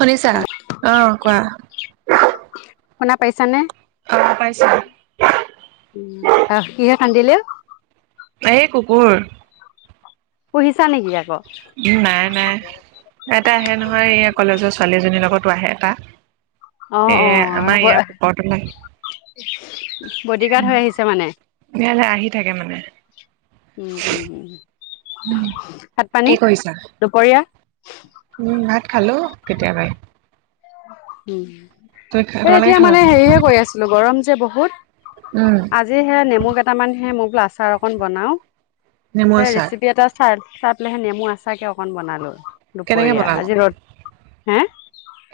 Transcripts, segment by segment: শুনিছা হেল্ল' অ' কোৱা? শুনা পাইছানে? অ' পাইছোঁ। আহ কিহে কান্দিলে? এই কুকুৰ পুহিচা নেকি আকৌ। উম, নাই নাই এটা আহে নহয়। এই কলেজৰ ছোৱালীজনীৰ লগতো আহে এটা অ', এই অ', আমাৰ ইয়াৰ বডি পখৰতল গাৰ্ড হৈ আহিছে মানে? উম। হেইয়াই আহি থাকে মানে উম, উম, উম, ভাত পানী কি কৰিছা? দুপৰীয়া? উম, ভাত খালোঁ কেতিয়াবাই। উম, তুমি এই তোমালোকে এতিয়া খালা মানে নাই? হেৰিহে কৰি আছিলোঁ। গৰম যে বহুত। উম'। আজি সেই নেমু এট মান সে মোক বোল আচাৰ অকণ বনাওঁ, নেমু স আচাৰ। ৰেচিপি এটা চাই চাই পেলাইহে নেমু আচাৰকে অকন বনালো কেনেকে দুপৰীয়া বনালা? আজি ৰ'দ হে'।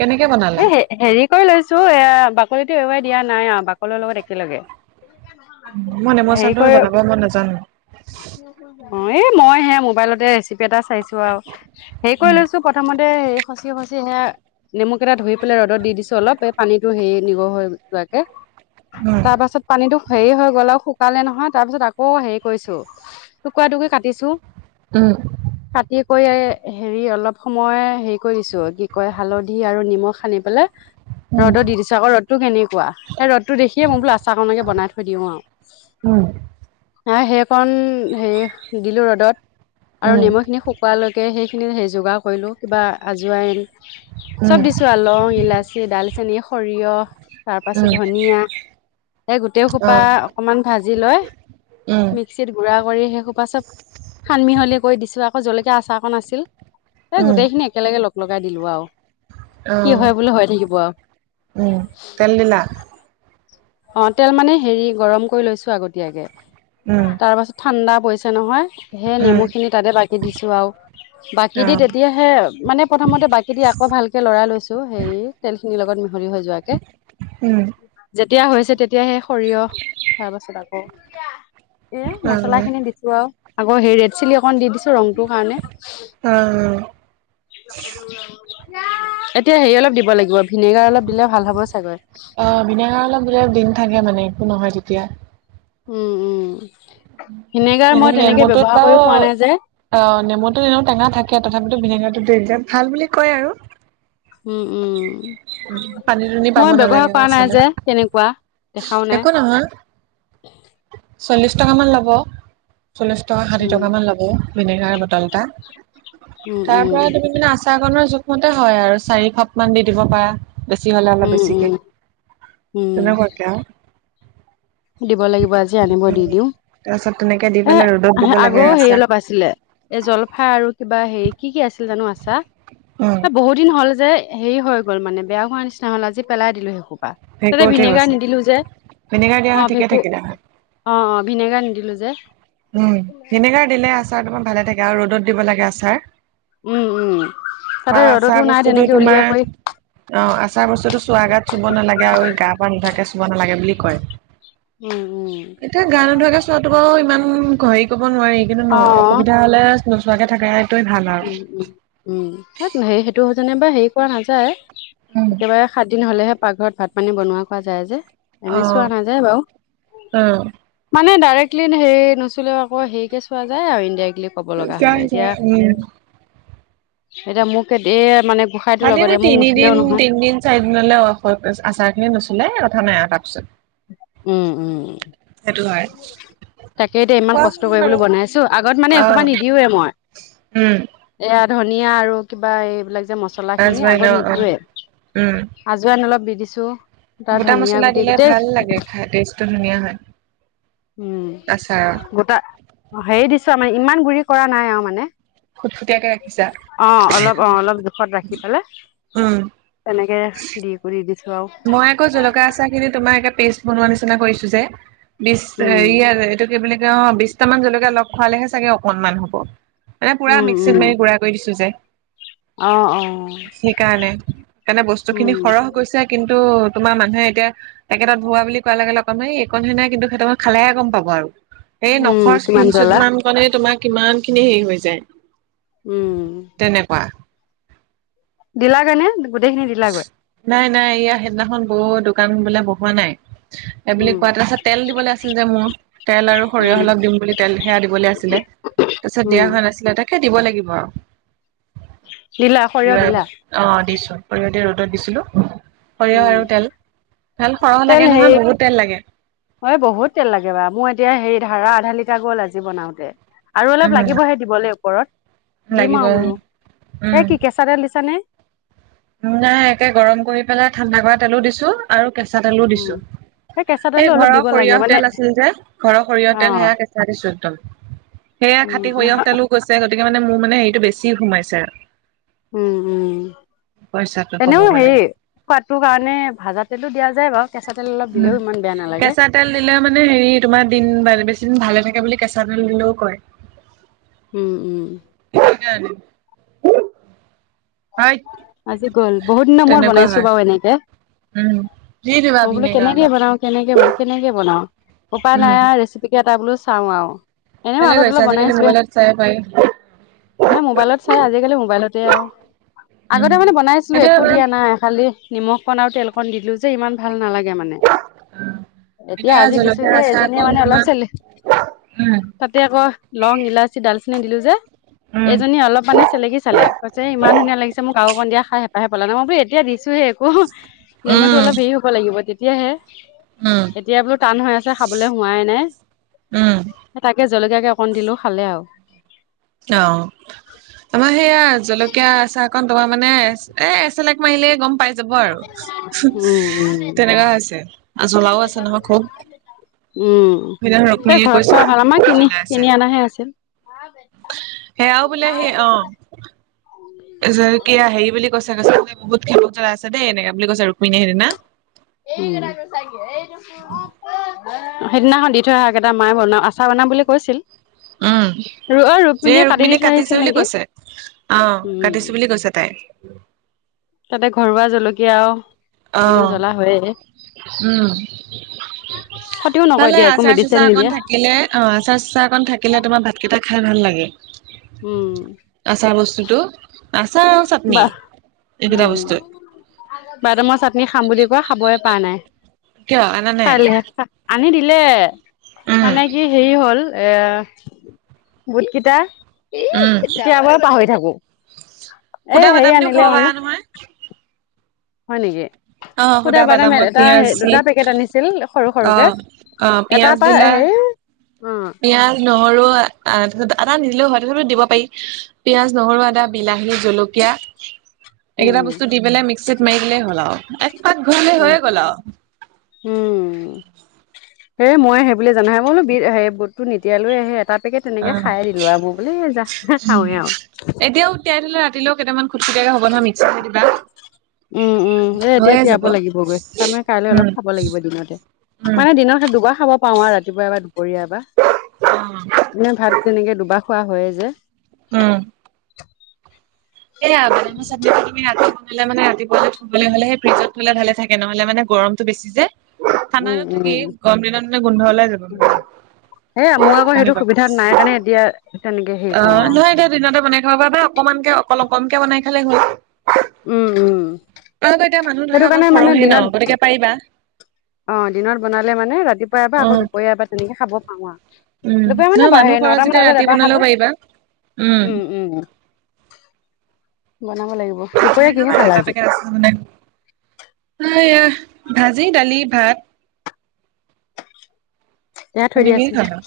কেনেকে বনালা? এই হেৰি কৰি লৈছো, এ বাকলিটো এৰাই দিয়া নাই আৰু বাকলিৰ লগত একেলগে মই নেমু হেৰি আচাৰটো কৰি বনাব মই নাজানো। অ' এই মই সেয়া মোবাইলতে ৰিচ পি এটা চাইছো আৰু, হেৰি কৰি লৈছো প্ৰথমতে সে খচি খচি সেইয়া নেমু কেইটা ধুই পেলাই ৰ'দত দি দিছো অলপ এই পানীটো হেৰি নিগৰ হৈ যোৱাকে। উম, তাৰ পাছত পানীটো হেৰি হৈ গ'ল আৰু শুকালে নহয়। তাৰ পিছত আকৌ হেৰি কৰিছো। টুকুৰা টুকুৰি কাটিছো। উম। কাটি কৰি হেৰি অলপ সময় হেৰি কৰি দিছো। কি কয় হালধি ধি আৰু নিমখ সনি পেলাই উম, ৰ'দত দি দিছো। চাকৈ ৰ'দটো কেনেকুৱা? সেই ৰ'দটো দেখিয়ে মই বোলো আচাৰকণকে বনাই থৈ দিওঁ আৰু। উম। নাই সেইখন হেৰি কন দিলো ৰ'দত, আৰু উম, নেমু খিনি শুক কুৱা লৈকে সেইখিনি সেই যোগাৰ কৰিলোঁ কিবা আজুৱাইন উম, চব দিছো আৰু লং ইলাচি ডালচেনি সৰিয়হ তাৰপাছত উম, ধনিয়া, এই গোটেই সোপা অ', অকমান ভাজি লৈ উম, মি ক্সিত গুড়া কৰি সেই সোপা চব সান মিহলি কৰি দিছো। আকৌ জলকীয়া আচাৰ অকণ আছিল। এই উম, গোটেইখিনি একেলগে লগ লগাই দিলো আৰু, কি অ', হয় বোলো হৈ থাকিব আৰু। উম, তেল দিলা? অ' তেল মানে হেৰি গৰম কৰি লৈছো আগতীয়াকে, উম, তাৰ পাছত ঠাণ্ডা পৰিছে নহয়, সেই উম। নেমু খিনি তাতে বাকী দিছো আৰু, বাকী দি অ', তে তিয়াহে মানে, প্ৰথমতে বাকী দি আকৌ ভালকে লৰাই লৈছোঁ হেৰি তেলখিনিৰ লগত মিহলি হৈ যোৱাকে। উম। যেতিয়া হৈছে তেতিয়া সেই সৰিয়হ তাৰ পাছত আকৌ এ মছলা অ', খিনি দি দিছো। আকৌ সেই ৰেড চিলি অকণ দি দিছো ৰংটোৰ কাৰণে। অ'। এতিয়া হেৰি অলপ দিব লাগিব, ভিনেগাৰ অলপ দিলে ভাল হ'ব চাগৈ। অ' ভিনেগাৰ অলপ দিলে দিন থাকে মানে একো নহয় তেতিয়া। উম, উম ভিনেগাৰ এনে মই তেনেকে নেমুটোত ব্যৱহাৰ বাৰু কৰিও পোৱা নাই যে। অ' নেমুটোত এনেও টেঙা থাকে তথাপিতো ভিনেগাৰটো দি দিলে ভাল বুলি কয় আৰু। উম, উম পানী দুনি পাব মই নালাগে ব্যৱহাৰ কৰা নাই আচলতে, যে কেনেকুৱা? একো নহয়, চল্লিশ টকামান ল'ব। চল্লিশ টকা ষাঠি উম টকা মান ল'ব ভিনেগাৰ বটল এটা। উম তাৰ পৰা উম তুমি মানে আচ চাৰ কনৰ জোখমতে হয় আৰু, চাৰি খাপ মান দি দিব পাৰা। বেছি হ'লে অলপ উম বেছিকে উম উম তেনেকুৱাকে আৰু। দিব লাগিব আজি আনিব দি উম, দিওঁ, তাৰপিছত তেনেকে দি এ পেলাই ৰ'দত দিব লাগে আগৰ হেৰি ৰাস্তা অলপ আছিলে। এ জলফাই আৰু কিবা হেৰি কি কি আছিল জানো আচাৰ। উম। এ বহু দিন হ'ল যে হেৰি হৈ গ'ল মানে বেয়া হোৱা নিচিনা হ'ল, আজি পেলাই দিলো সেইসোপা। হেৰি তাতে কৰি থৈ ভিনেগাৰ গৈছে। নিদিলো যে। ভিনেগাৰ দিয়া হয় ঠিকে থাকিলে হয়। অঁ অঁ, ভিনেগাৰ নিদিলো যে। উম, ভিনেগাৰ দিলে আচাৰ তোমাৰ ভালে থাকে আৰু ৰ'দত দিব লাগে আচাৰ। উম উম তাতে আৰু ৰ'দতো আচাৰ নাই বস্তুটো তেনেকে উলিয়াই তোমাৰ কৰি অঁ, আচাৰ বস্তুটো চোৱা গাত চুব নালাগে আৰু গা পা নুধাকে চুব নালাগে বুলি কয়। উম উম। টো বাৰু ইমান ঘৰি ক'ব নোৱাৰি কিন্তু ন অ অসুবিধা হলে নোচোৱাকে থাকাই উম উম উম, সেইটো যেনিবা হেৰি কৰা নাযায় উম, একেবাৰে সাত দিন হ'লেহে পাকঘৰত ভাত পানী বনোৱা খোৱা যায় যে, এনেই অ', চুৱা নাযায় বাও। অ', মানে ডাইৰেক্টলি হেৰি নুচুলেও আকৌ হেৰিকে চোৱা যায় আৰু ইনডাইৰেক্টলি ক'ব লগা যায় হ'লে, এতিয়া যায় উম। এতিয়া মোকে ধেৰিয়ে মানে গ তিনিদিন তিনদিন চাৰিদিনলে আচাৰ খিনি নুচুলে এই কথা নাই আৰু তাৰপিছত। উম। উম সেইটো হয়। তাকে এতিয়া ইমান কোৱা কষ্ট শুনো আৰু কৰিবলৈ বনাইছো, আগত মানে এসোপা অ', নিদিওঁৱে মই। উম। এয়া ধুনিয়া আৰু কিবা এইবিলাক যে মচলা খিনি আজমাইন আগত অ', অ', উম। নিদিওঁৱে। আজৱাইন অলপ দি দিছোঁ। গোটা মছলা দিলে ভাল লাগে খাই টেষ্টটো ধুনীয়া হয়। উম আচাৰৰ গোটা হেৰি দিছোঁ আৰু মানে ইমান গুৰি কৰা নাই আও মানে। খুটখুটীয়াকে ৰাখিছা অঁ অলপ অঁ অলপ জোখত ৰাখি পেলাই। উম তেনেকে দি কৰি দিছোঁ আৰু। মই আকৌ জলকীয়া আচাৰ খিনি তোমাৰ একে পেষ্ট বনোৱা নিচিনা কৰিছো যে বিশ উম হেৰিয়ে এইটো কি বুলি কয় অঁ বিশটা মান জলকীয়া লগ খোৱালেহে চাগে অকনমান হ'ব। এ পুৰা উম উম মিক্সিত মাৰি গুড়া কৰি দিছোঁ যে। অ অ সেইকাৰণে, সেইকৰণে বস্তু খিনি উম সৰহ গৈছে। কিন্তু তোমাৰ মানুহে এতিয়া পেকেটত ভৰোৱা বুলি কোৱাৰ লগে অকণমান এইকণহে নাই কিন্তু সহঁতেক খালেহে গম পাব আৰু। এই উম নখৰ কিমান স্কিনশুট জ্বলা মান কনে তোমাৰ কিমান খিনি হেৰি হৈ যায়। উম। তেনেকুৱা। দিলাগৈ নে গোটেইখিনি দিলাগৈ। নাই নাই ইয়াৰ সেইদিনাখন বৌ দোকান বোলে বহোৱা নাই। এইবুলি উম কোৱা তাৰপাছত তেল দিবলৈ আছিল যে মোৰ। তেল আৰু সৰিয়হ উম অলক দিম বুলি তেল সেয়া দিবলৈ আছিলে, তাৰপিছত উম দিয়া হোৱা নাছিলে তাইক হে দিব লাগিব আও দিলা সৰিয়হ দিলা অঁ দিছোঁ। দিছিলো সৰিয়হ উম আৰু তেল ভাল সৰহ তেল লাগে নহয় হেৰি লাগে বহুত তেল লাগে। হয় বহুত তেল লাগে বাৰু মোৰ এতিয়া হেৰি ধাৰা আধা লিটাৰ গ'ল আজি বনাওঁতে। আৰু অলপ উম লাগিবহে দিবলৈ ওপৰত, দিম লাগিব আও বোলো উম এ কি কেছ মিঠাতেল দিছানে? নাই একে গৰম কৰি পেলাই ঠাণ্ডা কৰা তেলো, দিছো আৰু কেঁচা তেলো উম দিছো। কেঁচা সেই তেলো অলপ ঘৰৰ দিব লাগে সৰিয়হ মানে তেল আছিল যে ঘৰৰ সৰিয়হ অ তেল সেয়া কেঁচা দিছো একদম। সেয়া উম খাটি নহয় সৰিয়হঁতেল‌ও গৈছে গতিকে মানে মোৰ মানে হেৰিটো বেছি সোমাইছে আৰু। উম উম, পইচাটো ক'ব এনেও গ'লে হেৰি সোৱাদটোৰ কাৰণে ভাজা তেলো দিয়া যায় বাৰু, কেঁচা তেল অলপ উম দিলেও ইমান বেয়া নালাগে। কেঁচা তেল দিলে মানে হেৰি তোমাৰ দিন মানে বেছি দিন ভালে থাকে বুলি কেঁচা তেল দিলেও কয় উম উম [unintelligible] আজি গ'ল বহুত দিনা মোৰত তেনেকুৱা বনাইছো হয় বাৰু এনেকে উম দি দিবা মই বোলো ভিনেগাৰ কেনেকে অলপ বনাও কেনেকে বন কেনেকে বনাও উপায় উম নাই ৰেচিপি কে এটা বোলো চাওঁ আও এনেও ভালে আগত কৰিছা অলপ আজিকালি বনাইছিলোঁ মোবাইলত চাই পাৰি হে মোবাইলত চাই আজিকালি মোবাইলতে আও উম আগতে মানে বনাইছিলোঁ এতিয়া একো দিয়া নাই খালি নিমখকণ আৰু তেলকণ দিলো যে ইমান ভাল নালাগে মানে এতিয়া আজি দিছোঁ জলকীয়া হেই আচাৰ এজনীয়ে অকণ মানে তোমাৰ চেলে উম তাতে আকৌ লং ইলাচি ডালচেনি দিলোঁ যে এজনী অলপ মানে চেলেকি চালে কৈছে ইমান ধুনীয়া লাগিছে আও মোক অকণ দিয়া খাই হেপাহে পলুৱা নাই মই বোলো এতিয়া দিছোঁ হে উহো, নেমটো উম অলপ হেৰি হ'ব লাগিব, তেতিয়াহে। উম। এতিয়া বোলো টান হৈ আছে, খাবলৈ হোৱাই নাই। উম। তাকে জলকীয়াকে অকণ দিলো খালে আৰু। অ'। আমাৰ সেয়া জলকীয়া আচাৰকন তোমাৰ মানে এ এচলেক মাৰিলেই গম পাই যাব আৰু, উম উম তেনেকুৱা হৈছে, জ্বলাও আছে নহয় খুব। উম', সেইদিনা সেই ৰুক্মিণীয়ে ঘৰত কৈছে খুৱাই ভাল, আমাৰ বহুত কিনি জ্বলা আছে। কিনি অনাহে আছিল। সেয়াও বোলে সেই অ'। জলকীয়া হেৰি বুলি কৈ কৈছে, কৈছে বহুত খেলোক জলা আছে দেই এনেকা বুলি কৈছে ৰুক্মীণী সেইদিনা। [unintelligible] সেইদিনাখন দি থৈ অহা কেইটা মায়ে বনাও আচাৰ বনাম বুলি কৈছিল। উম। ৰ অ এ কাটি দি ৰুক্মিণীয়ে থৈ আহিছিল কাটিছে বুলি নেকি কৈছে, অ', উম কাটিছে বুলি কৈছে তাই। তাতে ঘৰুৱা জলকীয়া আও, অ এনেও জ্বলা হয়ে। উম', ক্ষতিও নকয় ভালে দিয়া একো আচাৰ মেডিচিন চাচাৰ নিদিয়ে অকন থাক কিলে অ', আচাৰ চাচাৰ অকন থাকিলে তোমাৰ ভাতকেইটা খাই ভাল লাগে। উম। আচাৰ বস্তুটো তো, আচাৰ আৰু চাটনি বাহ এইকেইটা উম বস্তু। বাদামৰ চাটনি খাম বুলি কোৱা খাবই পৰা নাই, কিয় আনা নাই? কাইলৈহে আনি দিলে, উম, মানে কি হেৰি হ'ল এ বোট কেইটা উম, তিয়াবৈ পাহৰি থাকো। এ সুদা বাদাম হেৰি দিও খাব আনিলে পাৰা মানে। নহয়। হয় নেকি, অ', সুদা বাদাম বাদামত এটা পিয়াজ দি দুটা পেকেট আনিছিল সৰু সৰুকে। অ', অ', এটাৰ পা সেই পিঁয়াজ, নহৰু আহ তাৰপাছত আদা নিদিলেও হয়, তথাপিটো দিব পাই। পিয়াজ, নহৰু, আদা, বিলাহী, জলকীয়া। এইকেইটা উম, বস্তু দি পেলাই মিক্সিত মাৰি দিলেই হ'ল আও, এক পাক ঘূৰিলে উম, হৈয়ে গ'ল আৰু। উম সেই মই সেই বুলি জানাহে মই বোলো বিট সেই বুটতো নিতিয়া লোহে সেই এটা পেকেট তেনেকে অ'। খাই দিলো আও, এবোৰ বোলো এ যা খাওঁৱে আও টিয়াই থলো ৰাতিলেও কেইটামান খোটকুটিয়াকে হ'ব নহয় মিক্সাৰতহে দিবা। উম', উম', এ এতিয়া হৈয়ে যাব। তিয়াব লাগিব গৈ, তাৰমানে কাইলে উম, অলপ খাব লাগিব দিনতে। উম, মানে দিনত সেই দুবাৰ খাব পাওঁ আও ৰাতিপুৱা এবাৰ দুপৰীয়া এবাৰ। [unintelligible] এনে ভাত তেনেকে দুবাৰ খোৱা হয়ে যে। উম। এয়া বাদামৰ চাটনিটো তুমি ৰাতি বনালে মানে ৰাতিপুৱালে থবলৈ হ'লে সেই ফ্ৰজত থ'লে ভালে থাকে, নহ'লে মানে গৰম টো বেছি যে, ঠাণ্ডা উম, দিনত উম, থাকেই, গৰম দিনত মানে গোন্ধ ওলাই যাব। সেয়া মোৰ আকৌ সেইটো তেনেকুৱা সুবিধা নাই কাৰণে এতিয়া তেনেকে হে অ'। নহয়, এতিয়া দিনতে বনাই খাব পৰা বা অকণমানকে অকল অকলকে বনাই খালে হ'ল। [unintelligible] উম, উম, এতিয়া মানুহ ধৰা সেইটো অকমান কাৰণে মানে সৰহেই দিনত ন', গতিকে পাৰিবা। অ', দিনত বনালে মানে ৰাতিপুৱা অ এবাৰ, আকৌ দুপৰীয়া এবাৰ তেনেকে খাব পাওঁ আউ। উম। নহয়, মানুহ সৰহ যেতিয়া ৰাতি খালো বনালেও পাৰিবা। উম। বনাব লাগিব দুপৰীয়া কিহে [unintelligible] এটা খালা আজি এটাকৈ [unintelligible] এইয়া, ভাজি, দালি, ভাত। এইয়া থৈ দি তেনেকেই আচোন। খাবা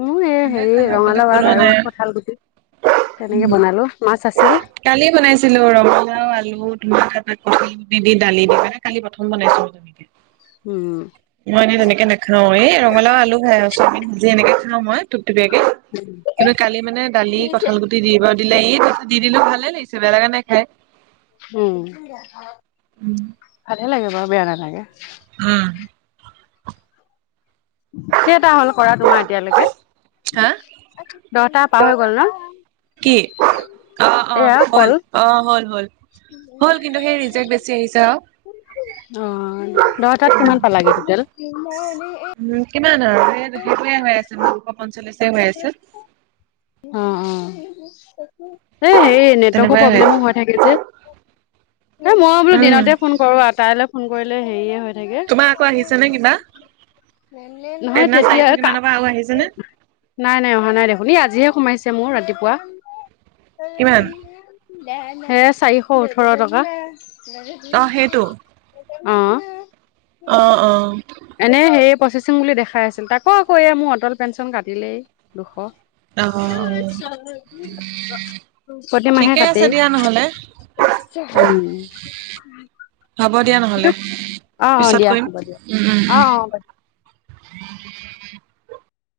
উ এয়া তেনেকে হেৰি খালা বেলেগ ৰঙালাও আগ বনোৱা আৰু নাই কঠাল গুটি তেনেকে উম বনালোঁ, মাছ আছিল। কালি বনাইছিলোঁ, ৰঙালাও আলু [unintelligible] কঠাল গুটি দি দালি মানে কালি প্ৰথম বনাইছিলোঁ। [unintelligible] উম। মই এনেই তেনেকে নেখাওঁ। এই ৰঙালাও আলু খাই আছোঁ। [unintelligible] এনেকে খাওঁ মই ধুপথুপীয়াকে। কিন্তু কালি মানে দালি, কঁঠাল গুট দিব দিলে ই, দি দিলোঁ। ভালে লাগিছে, বেয়া লাগা নাই খাই। উম। উম ভালে লাগে বাৰু বেয়া নালাগে। উম। কেটা হ'ল কৰা তোমাৰ এতিয়ালৈকে? দহটা পাৰ হৈ গ'ল কি ন'? অ অ এয়া হ'ল কল। অ', হ'ল। হ'ল। হ'ল কিন্তু সেই ৰিজেক্ট বেছি আহিছে আউ। অ', দহটাত কিমান পালাগে টোটেল? উমজ কিমান আৰু? এই সেইটোয়ে হৈ আছে, দুশ পঞ্চল্লিশে হৈ। অ', অ, এ হেৰী নেটৱৰ্কৰ তেনেকুৱাই আছে প্ৰব্লেমো হৈ থাকে যে। এ মই বোলো উম দিনতে ফোন কৰোঁ, আটাইলৈ ফোন কৰিলে হেৰিয়ে হয়। তোমাৰ আকৌ আহিছে নে কিবা [unintelligible] নহয় সেইদিনা তেতিয়া চাৰিশ কা কিমানৰ পৰা আৰু আহিছেনে নাই, নাই। অহা নাই দেখোন। এ আজিহে সোমাইছে মোৰ ৰাতিপুৱা। কিমান এৰে চাৰিশ ওঠৰ টকা। অ'। অ সেইটো অ অ এনে হেৰি প্ৰচেচিং বুলি দেখাই আছ তাকো আকৌ এইয়া মোৰ অটল পেঞ্চন কাটিলেই দুশ। অ অ প্ৰতিমাহে কাটেই। উম। ঠিকে আছে দিয়া অ' নহ'লে অ' দিয়া, হ'ব হ'ব দিয়া। নহ'লে অ' পিছত কৰিম অ', উম উম উম হ'ব।